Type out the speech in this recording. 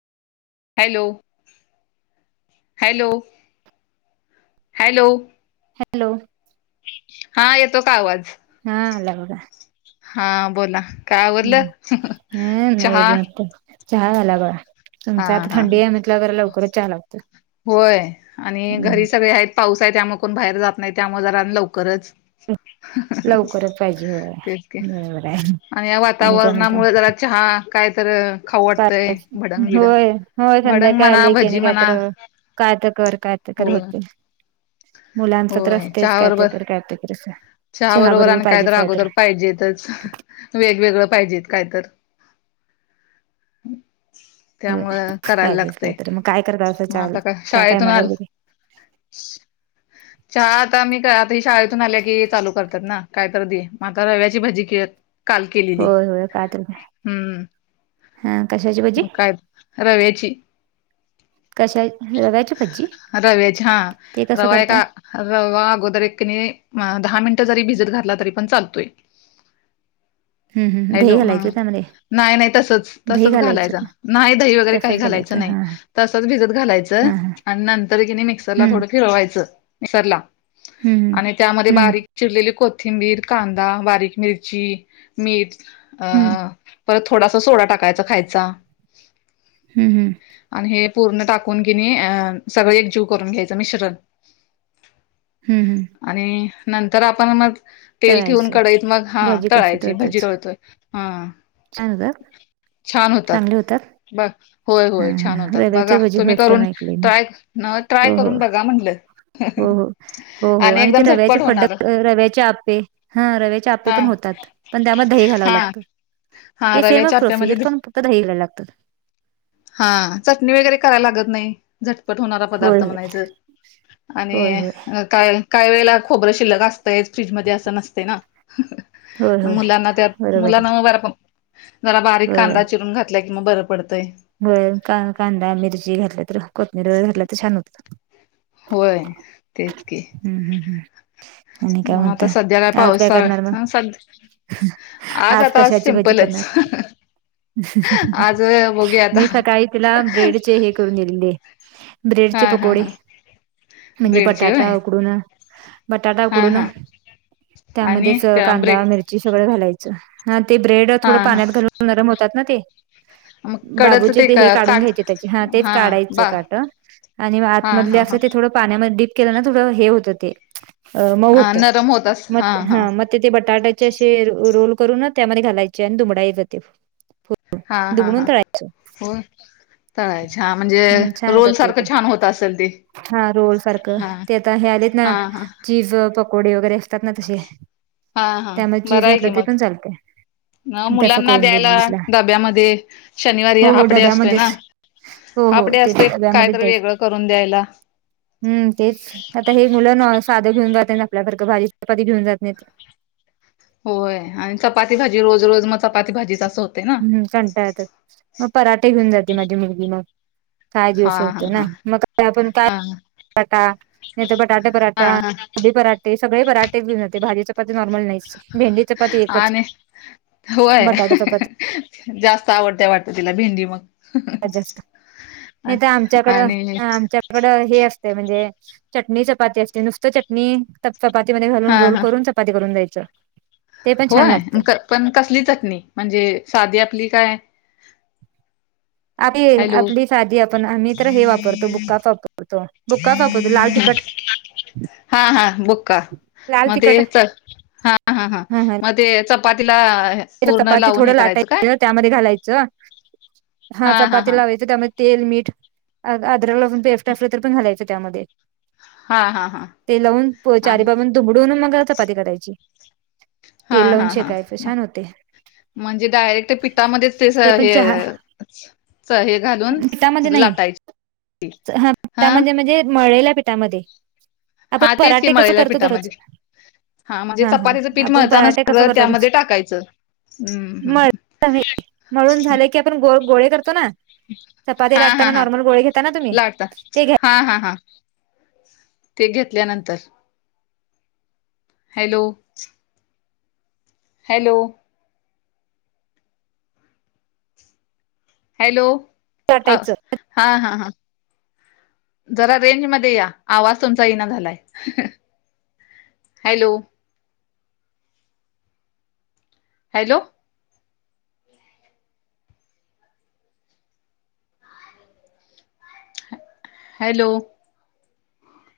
Hello, hello, hello. Hello. हा येतो का आवाज? हा, अला बघा. हा बोला, काय आवरल? हम् चहा [inaudible] चहा झाला बघा. हा तुमचा आता हा, थंडी आहे म्हटलं जरा लवकरच चहा लागतो होय आणि घरी हम्म सगळे आहेत. पाऊस आहे त्यामुळे कोण बाहेर जात नाही त्यामुळे जरा आणि लवकरच लवकरच पाहिजे होय तेच की, बरोबर आहे आणि या काय म्हणता वातावरणामुळे जरा चहा, काय तर खाऊ वाटतं. होय, होय संध्याकाय आली की आणि काय तर, म्हणा कायता कर कायता कर होय होते. मुलांच तर होय असतयच चहा काय तर बरोबर कर, काय तर कर, असं. चहा बरोबर आणि काय तर अगोदर पाहिजेेतच. वेगवेगळं पाहिजेेत काय तर होय त्यामुळ करायला पाहिजेच काय लागतेय. तर मग काय करता असं मग चहा आता का चहा शाळेतून टायमाला आल वगैरे चहा आता मी आता ही शाळेतून आल्या की चालू करतात ना, काय तर दे, मग आता रव्याची भजी कर होय होय, काय तर, हा कशाची भ? ह [unintelligible] रव्याची. कशा [unintelligible] रव्याची हा, ते कसं रवा करता एका रवा अगोदर एक कने, दहा मिनिटं जरी भिजत घातला तरी पण चालतोय. [inaudible] हम् हम, हॅलो दही हा घालायचं त्या मध्ये. नाही- नाही तसच, तसच घालायचं नाही दही वगैरे काही तसंच घालायचं नाही. हां, हां, तसच भिजत घालायचं. हां, हां. आणि नंतर किने मिक्सरला हं, थोडं फिरवायचं, मिक्सरला हं, हं. आणि त्यामध्ये हं, बारीक चिरलेली कोथिंबीर, कांदा, बारीक मिरची, मीठ हं, अं परत थोडासा सोडा टाकायचा खायचा. हम् हम्, आणि हे पूर्ण टाकून कीनी अ, सगळ एकजीव करून घ्यायचं मिश्रण. हं, हं. आणि नंतर आपण मग तेल ठेवून तळायचं. कढईत मग हा भजी कसं तळायची, तळतात? भजी तळतोय हा छान होतात? चांगले होतात? बघ होय हां, होय हां, छान हां. होतात. रव्याचे बघा भजी तुम्ही फर्स्ट टाईम करून ऐकले मी. ट्राय, नव ट्राय हो, हो. करून बघा म्हटलं. हो हो हो हो, आणि ते एकदम रव्याचे झटपट फड्ड, होणार. रव्याचे आपे हा रव्याचे आपे हा पण होतात. पण त्यामध्ये दही घालावं हा लागतं. हा हे सेम रव्याच्या आप्यामध्ये प्रोसिजर पण फक्त दही घालाव लागत. हा, चटणी वगैरे करायला लागत नाही. झटपट होणारा होय, पदार्थ होय. म्हणायचं. आणि होय, होय. काय- काय वेळेला खोबरं शिल्लक असतय फ्रीज मध्ये असं नसते ना. होय, होय. मुलांना, त्या बरोबर मुलां आहे. ब जरा बारीक कांदा चिरून घात- -लं की मग बरं पडतंय. व्हयं कांदा मिरची घातल्या तर कोथमीर घातलं तर छान होतय. होय, तेच की, हम्म हम् हम्, आणि काय मग आता म्हणताय? सध्या आज काय पावसाळ करणार मग? हा सध आज आता कशाची भजी सिम्पलच करणार? आज बघूया आता मी सकाळी तिला ब्रेडचे हे करून दिले, ब्रेडचे हा हा पकोडे. हा म्हणजे ब्रेडची बटाटा होय उकडून बटाटा हा उकडून हा आणि त्यामध्येच त्या ब्रेड कांदा, मिर ची सगळं घालायचं ह ते ब्रेड हा थोडं हा पाण्यात घालून नरम होतात ना ते मग कडच बाबूचे ते हे काढून काट घ्यायचे त्याचे हा तेच काढायचं काट. आणि हा आतमधले हा हा असं ते थोडं पाण्यामध्ये डीप केलं ना थोडं हे होतं ते अ मऊ हा होत नरम होतास म हा म बटाट्याचे असे रोल करून त्यामध्ये घालायचे आणि दुमडायचे ते हा हा हा दुमडून तळा हो तळायचे हा म्हणजे, रोल सारखं छान होत असेल ते? हा रोल सारखं हा ते आता हे आलेत ना हा हा चिझ पकोडे वगैरे असतातना तसे हा हा त्यामध्ये चीज घातलं तरी पण चालतय. नव्ह मुलांना द्यायला डब्यामध्ये शनिवारी हो, हो हाफ डे असतोय ना डब्यामध्येच. हो, हो हाफ डे ते असतोय डब्यामध्ये कायतरी वेगळं करून द्यायला. हम् तेच आता हे मुलं न साधं घेऊन जात नाही आपल्यासारखं भाजी चपाती घेऊन जात नाहीत. होय आणि चपाती भाजी रोज रोज मग चपाती भाजी हम्म कंटाळतात मग पराठे घेऊन जाते माझी मुलगी मग, काय देऊ हा अस हा होतय ना हा मग आपण काय बटाटा नाही तर बटाटे हा पराठा, हा हा कोबी पराठा ते सगळे पराठेच घऊन जाते भाजी चपाती नॉर्मल नाहीच भेंडी चपाती एकच. आणि होय बटाटा चपाती जास्त आवडतंय वाटत तिला भेंडी मग? सगळ्यात जास्त नाही ते आमच्याकड आणि आमच्या कडं हे असते म्हणजे चटणी चपाती असते नुसत चटणी चपातीमध्ये घालून हा रोल हा करून चपाती करून द्यायचं. ते पण छान लागतं होय पण कसली चटणी म्हणजे साधी आपली काय आपली हॅलो आपली साधी आपण आम्ही तर हे वापरतो बुक्का च वापरतो. बुक्काच वापरतो लाल तिखट. हा हा बुका लाल मग ते तिखट हा हा हा ह ह मग ते च पातीला चपाती थोडं लाटायचं त्यामध्ये घालायचं हा चपाती लावायचं त्यामध्ये तेल, मीठ, अद्रक लसूण पेस्ट असलं तर पण घालायचं त्यामध्ये हा हा हा ते लावून चारी आणि बाबून दुमडून मग चपाती कराायची हा तेल लावून हा हा शेकायचं म छान होत. म्हणजे डायरेक्ट पिटामध्येच ते सगळं पण चहा हे च हे घालून पिठामध्ये नाही लाटायचे पीठ, हा. पिठामध्ये म्हणजे मळलेल्या पीठामध्ये, हा तेच की मळलेल्या पिठामध्ये. हा म्हणजे हा चपातीचं पीठ आपण मळताना पराठे कसं सगळं करतो त्यामध्ये टाकायचं. हम् हम्म मळ हम्म मळून झालं की आपण गो गोळे करतो ना चपाती हा हा लाटताना हा नॉर्मल गोळे घेताना तुम्ही लाटता ते घ्या हा हा हा ते घेतल्यानंतर, हॅलो हॅलो हॅलो अ लाटायचं. हा हा हा. जरा रेंज मध्ये या, आवाज तुमचा येईना झालाय. हॅलो. हॅलो. हॅलो.